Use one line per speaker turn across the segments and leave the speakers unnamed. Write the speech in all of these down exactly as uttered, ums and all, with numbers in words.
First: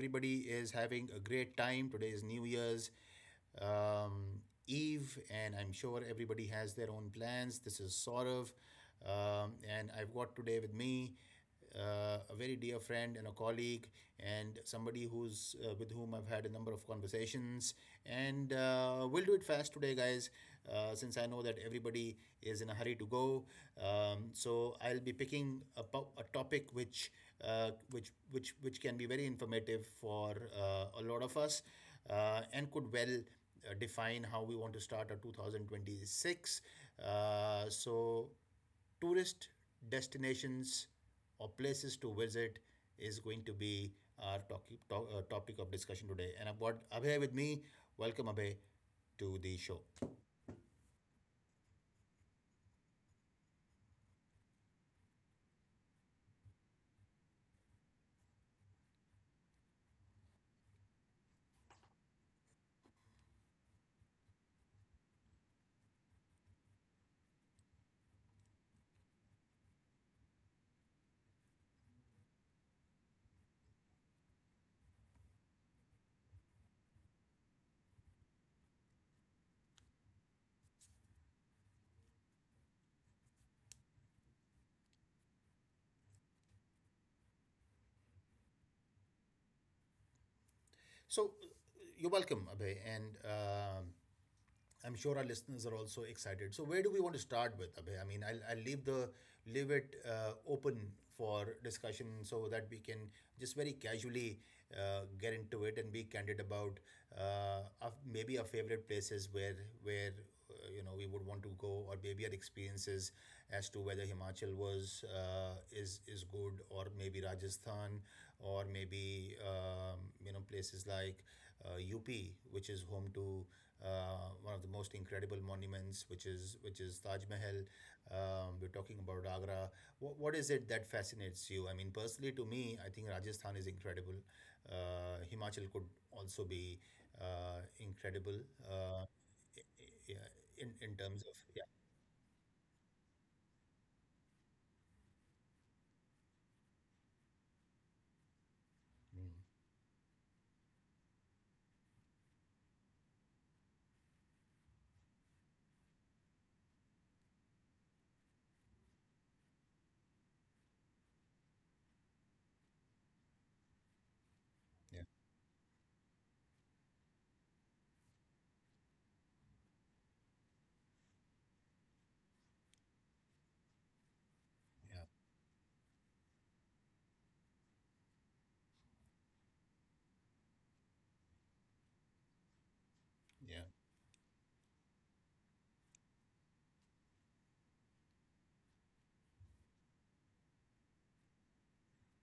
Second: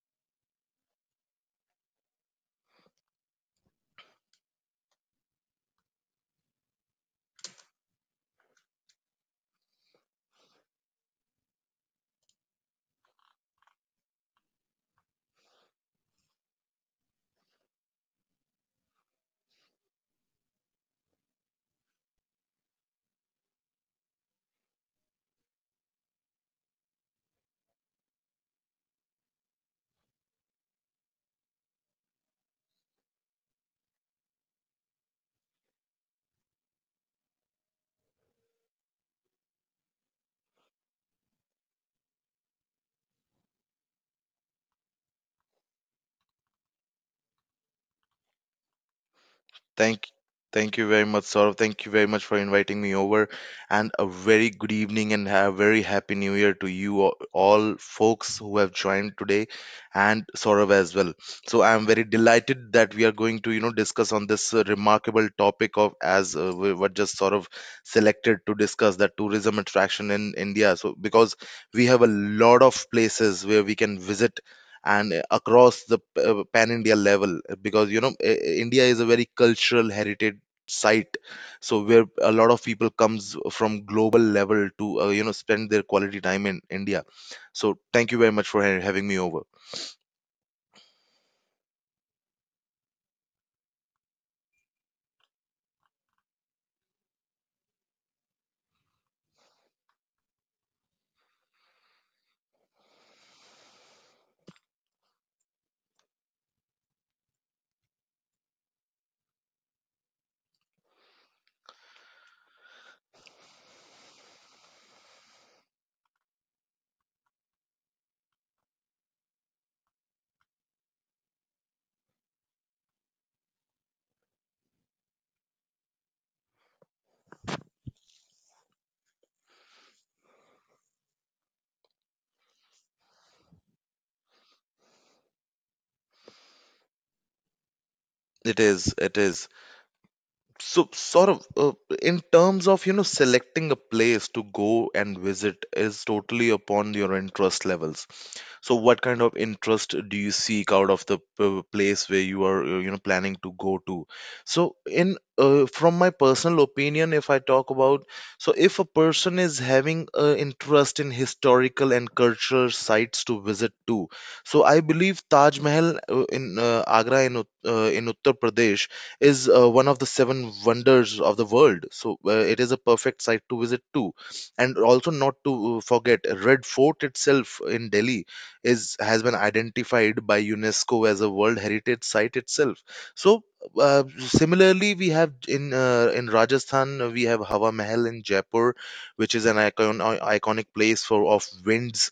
everybody is having a great time. Today is New Year's um, Eve, and I'm sure everybody has their own plans. This is Saurav, um, and I've got today with me uh, a very dear friend and a colleague, and somebody who's uh, with whom I've had a number of conversations. And uh, We'll do it fast today, guys, uh, since I know that everybody is in a hurry to go. Um, so I'll be picking a, a topic which uh, which which which can be very informative for uh, a lot of us uh, and could well uh, define how we want to start our two thousand twenty-six, uh, so tourist destinations or places to visit is going to be our topic, to, uh, topic of discussion today, and I've got Abhay with me. Welcome, Abhay, to the show.
Thank, thank you very much, Saurabh. Thank you very much for inviting me over, and a very good evening and a very happy new year to you all, all folks who have joined today, and Saurabh as well. So I am very delighted that we are going to you know discuss on this uh, remarkable topic of as uh, we- what just sort of selected to discuss that tourism attraction in India. So because we have a lot of places where we can visit and uh, across the p- uh, pan India level uh, because you know uh, uh, India is a very cultural heritage site, so where a lot of people comes from global level to uh, you know spend their quality time in India, so thank you very much for ha- having me over.
So you're welcome, Abhay, and um I'm sure our listeners are also excited. So where do we want to start with, Abhay? I mean, I'll, I'll leave the leave it uh, open for discussion so that we can just very casually uh, get into it and be candid about uh, our, maybe our favorite places where where uh, you know we would want to go, or maybe our experiences as to whether Himachal was uh, is is good, or maybe Rajasthan, or maybe um, you know places like uh, U P, which is home to uh, one of the most incredible monuments, which is which is Taj Mahal. Um, we're talking about Agra. What, what is it that fascinates you? I mean, personally, to me, I think Rajasthan is incredible. Uh, Himachal could also be uh, incredible.
It
Uh,
is, it is.
i- i- yeah, in in
So,
terms of,
Saurav,
yeah.
uh, in terms of, you know, selecting a place to go and visit is totally upon your interest levels. So, what
Mm.
kind of interest do you seek out of the p- place where you are, uh, you know, planning to go to? So, in uh, from my personal opinion, if I talk about, so if a person is having an interest in historical and cultural sites to visit too, so I
Yeah,
believe Taj Mahal uh, in uh, Agra in Ut- uh, in Uttar Pradesh is uh, one of the seven wonders of the world. So uh, it is a perfect site to visit too. And
yeah,
also not to uh, forget, Red Fort itself in Delhi is has been identified by UNESCO as a World Heritage Site itself. So
yeah,
uh, similarly, we have in uh, in Rajasthan, uh, we have Hawa Mahal in Jaipur, which is an icon i- iconic place for of winds,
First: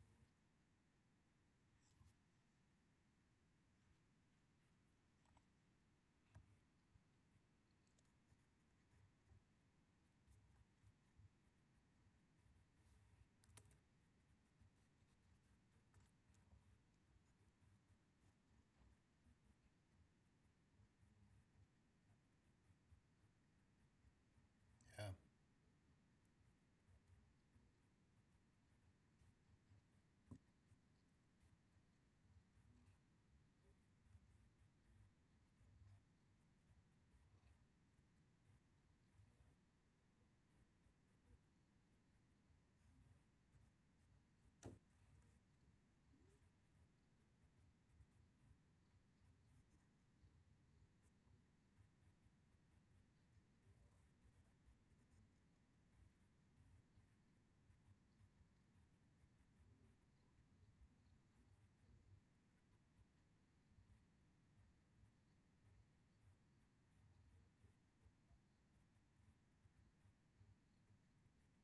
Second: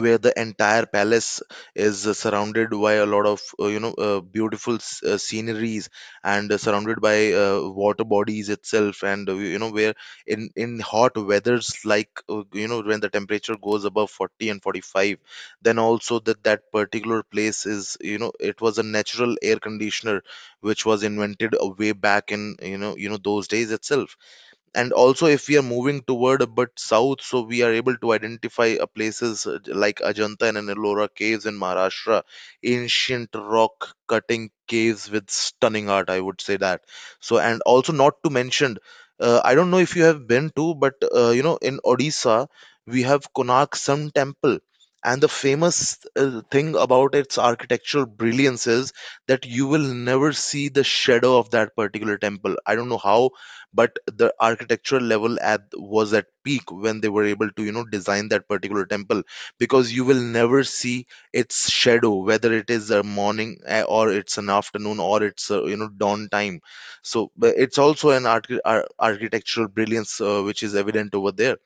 where the entire palace is uh, surrounded by a lot of uh, you know uh, beautiful s- uh, sceneries and uh, surrounded by uh, water bodies itself, and uh, you know where in in hot weathers like, uh, you know when the temperature goes above forty and forty-five, then also that that particular place is, you know, it was a natural air conditioner, which was invented uh, way back in, you know you know those days itself. And
yeah.
also, if we are moving toward a bit south, so we are able to identify uh, places uh, like Ajanta and Ellora caves in Maharashtra, ancient rock cutting caves with stunning art, I would say that. So and also not to mention, uh, I don't know if you have been to, but uh, you know in Odisha we have Konark Sun Temple, and the famous uh, thing about its architectural brilliance is that you will never see the shadow of that particular temple. I don't know how, but the architectural level at was at peak when they were able to, you know, design that particular temple, because you will never see its shadow, whether it is a morning, eh, or it's an afternoon, or it's a, you know, dawn time. So but it's also an archi- ar- architectural brilliance, uh, which is evident over there.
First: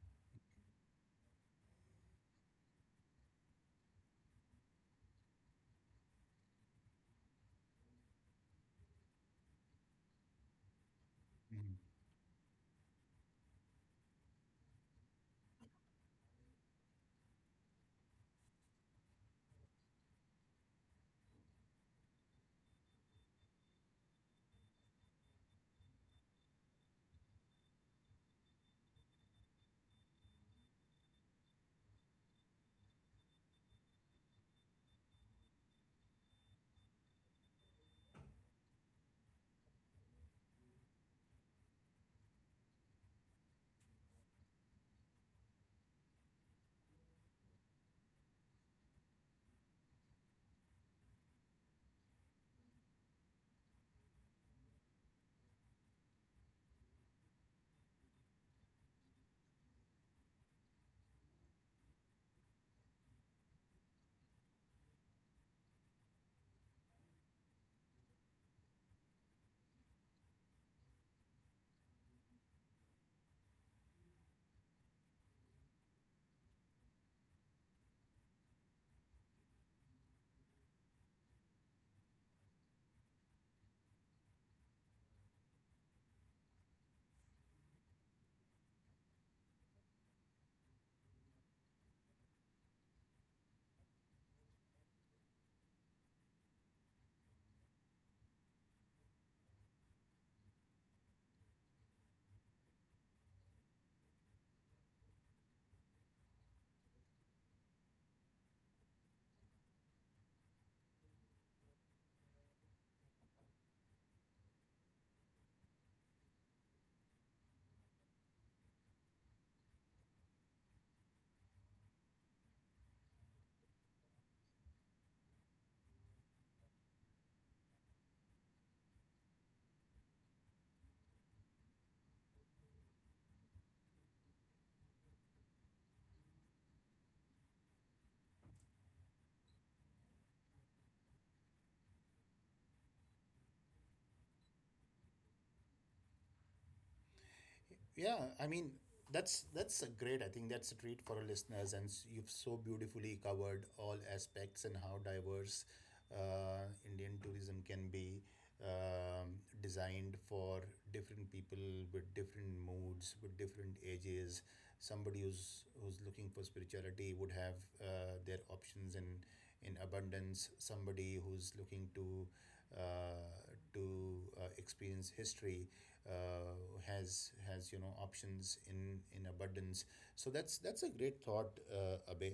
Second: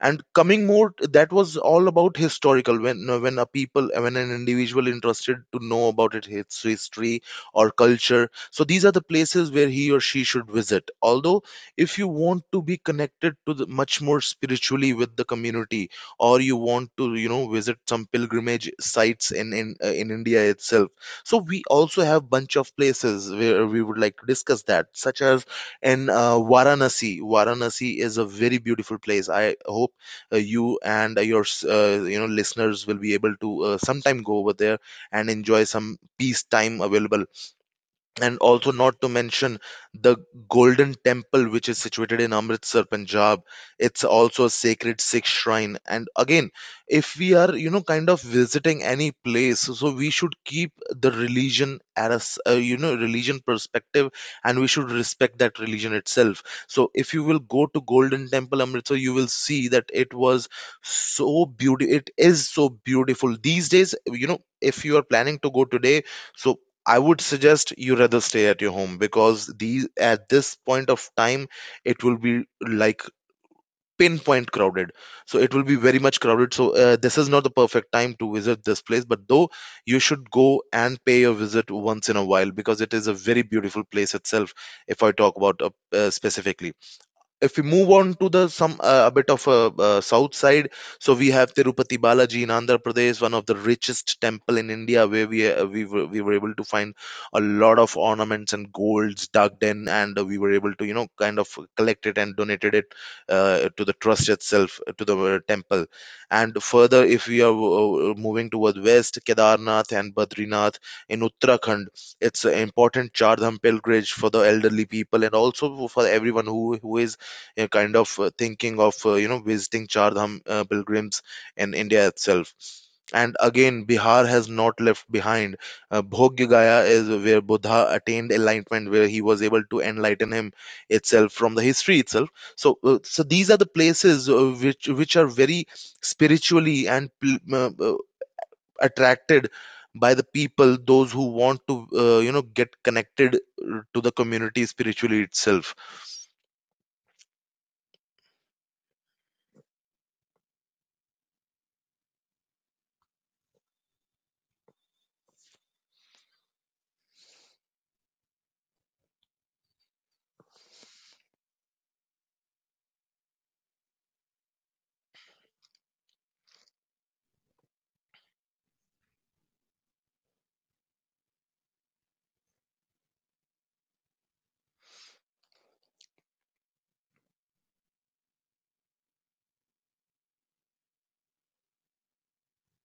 And coming more, that was all about historical, when when a people, when an individual interested to know about it its history or culture, so these are the places where he or she should visit. Although
Mhm.
if you want to be connected to the much more spiritually with the community, or you want to, you know, visit some pilgrimage sites in in, uh, in India itself, so we also have bunch of places where we would like to discuss that, such as in uh, Varanasi. Varanasi is a very beautiful place. I hope uh, you and your s- uh, you know listeners will be able to uh, sometime go over there and enjoy some peace time available. And also not to mention the Golden Temple, which is situated in Amritsar, Punjab. It's also a sacred Sikh shrine. And again, if we are, you know, kind of visiting any place, so we should keep the religion at a s- uh, you know religion perspective, and we should respect that religion itself. So if you will go to Golden Temple Amritsar, you will see that it was so beautiful. It is so beautiful these days, you know. If you are planning to go today, so I would suggest you rather stay at your home, because these at this point of time, it will be like pinpoint crowded. So it will be very much crowded. So uh, this is not the perfect time to visit this place. But though you should go and pay a visit once in a while, because it is a very beautiful place itself. If I talk about uh, uh, specifically, if we move on to the some uh, a bit of a uh, uh, south side, so we have Tirupati Balaji in Andhra Pradesh, one of the richest temple in India, where we uh, we, were, we were able to find a lot of ornaments and golds dug in, and uh, we were able to, you know, kind of collect it and donated it uh, to the trust itself, uh, to the uh, temple. And further, if we are uh, moving towards west, Kedarnath and Badrinath in Uttarakhand, it's an important Chardham pilgrimage for the elderly people, and also for everyone who who is a kind of uh, thinking of uh, you know visiting Char Dham uh, pilgrims in India itself. And again, Bihar has not left behind. Uh, Bhogya Gaya is where Buddha attained enlightenment, where he was able to enlighten him itself from the history itself. So, uh, so these are the places uh, which which are very spiritually and pl- uh, uh, attracted by the people, those who want to uh, you know get connected uh, to the community spiritually itself.
Yeah, I mean that's that's a great. I think that's a treat for our listeners, and s- you've so beautifully covered all aspects and how diverse uh, Indian tourism can be, um, designed for different people with different moods, with different ages. Somebody who's who's looking for spirituality would have uh, their options in in abundance. Somebody who's looking to uh, to uh, experience history uh, has has you know options in in abundance. So that's that's a great thought, uh, Abhay.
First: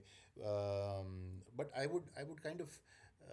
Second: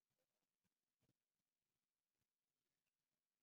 um, But I would I would kind of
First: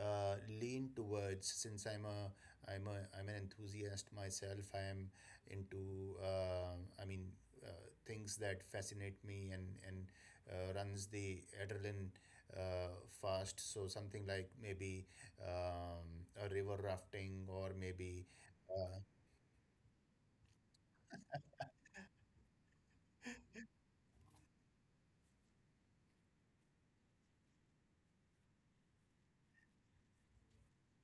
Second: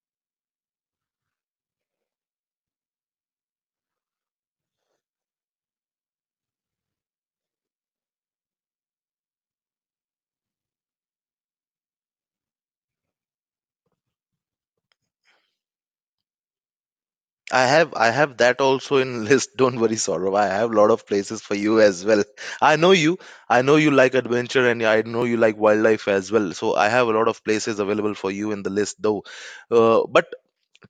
uh, lean towards, since I'm a I'm a I'm an enthusiast myself. I am into uh, I mean uh, things that fascinate me, and and uh, runs the adrenaline uh, fast. So something like maybe um, a river rafting or
I have I
maybe
have that
uh,
also in list. Don't worry, Saurabh. I have a lot of places for you as well. I know you. I know you like adventure, and I know you like wildlife as well. So I have a lot of places available for you in the list though. Uh, but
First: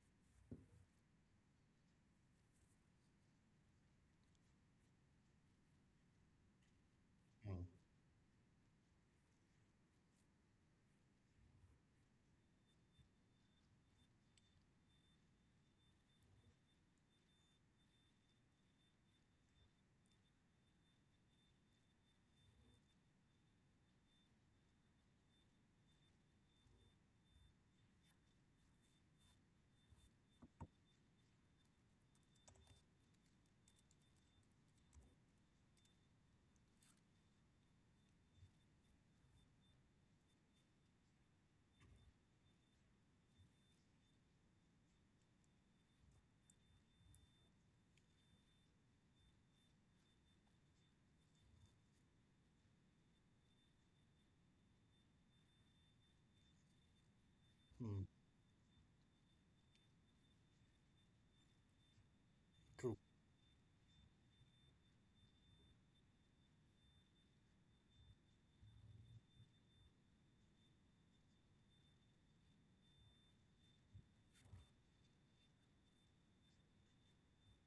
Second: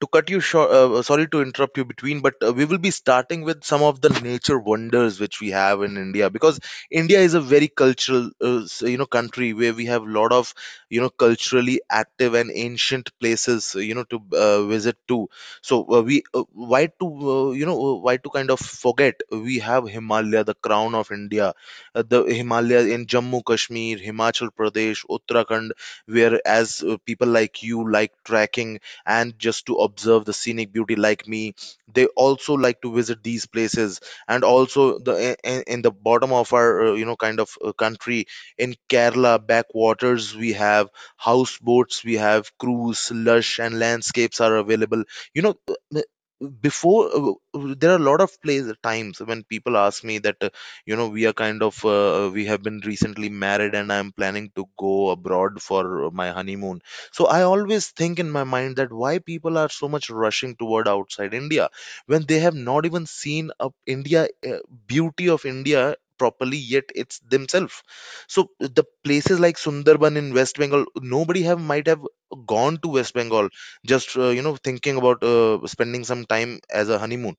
to cut you short, uh, sorry to interrupt you between, but uh, we will be starting with some of the nature wonders which we have in India, because India is a
mm,
very cultural uh, s- you know country where we have a lot of, you know, culturally active and ancient places uh, you know to uh, visit to. So uh, we uh, why to uh, you know uh, why to kind of forget we have Himalaya, the crown of India. Uh, the Himalaya in Jammu Kashmir, Himachal Pradesh, Uttarakhand, where as uh, people like you like trekking, and just to observe the scenic beauty like me, they also like to visit these places. And also the in, in the bottom of our uh, you know kind of uh, country, in Kerala backwaters, we have houseboats, we have cruise, lush and landscapes are available, you know. Uh, before uh, uh, There are a lot of places, times when people ask me that, uh, you know, we are kind of, uh, we have been recently married, and I'm planning to go abroad for my honeymoon. So I
mm,
always think in my mind that why people are so much rushing toward outside India when they have
true,
not even seen a India uh, beauty of India properly yet, it's themselves. So the places like Sundarban in West Bengal, nobody have might have gone to West Bengal just, uh, you know, thinking about uh, spending some time as a honeymoon.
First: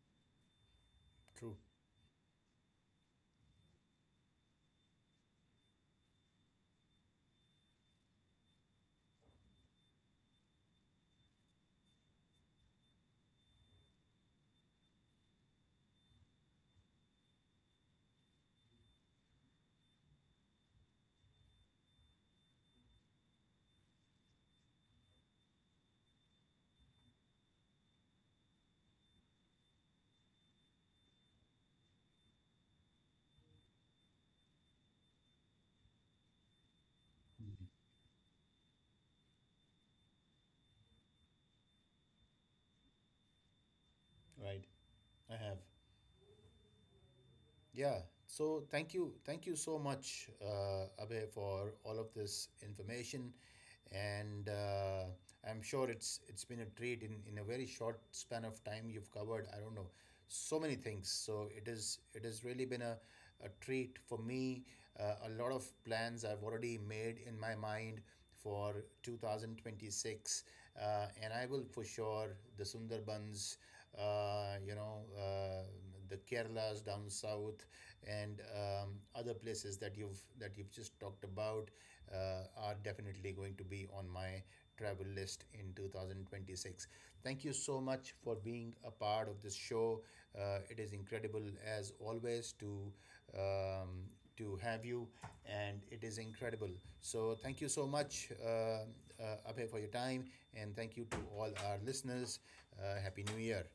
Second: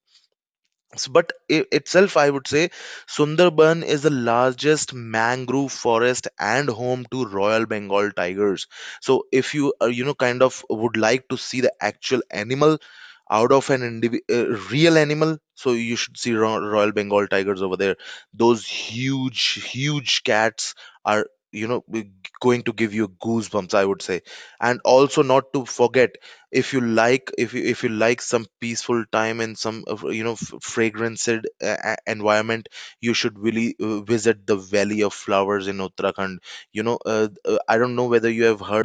S- But
true.
I- itself, I would say Sundarban is the largest mangrove forest and home to Royal Bengal tigers. So, if you, uh, you know kind of would like to see the actual animal out of an indivi- uh, real animal, so you should see Ro- Royal Bengal tigers over there. Those huge, huge cats are, you know, g- going to give you goosebumps, I would say. And also not to forget, if you like, if you if you like some peaceful time and some of, you know, f- fragranced uh, uh, environment, you should really uh, visit the Valley of Flowers in Uttarakhand. You know, uh,
Mhm.
uh, I don't know whether you have heard
Right. I have. Yeah. So thank you, thank you so much, uh, Abhay, for all of this information, and uh, I'm sure it's it's been a treat. in in a very short span of time you've covered, I don't know, so many things, so it is it has really been a, a treat for me. Uh, a lot of plans I've already made in my mind for two thousand twenty-six, uh, and I will for sure the Sundarbans, uh, you know uh, the Kerala's down south, and um, other places that you've that you've just talked about uh, are definitely going to be on my travel list in two thousand twenty-six. Thank you so much for being a part of this show. Uh, it is incredible as always to um, to have you, and it is incredible. So thank you so much, uh, uh, Abhay, for your time, and thank you to all our listeners. Uh, Happy New Year.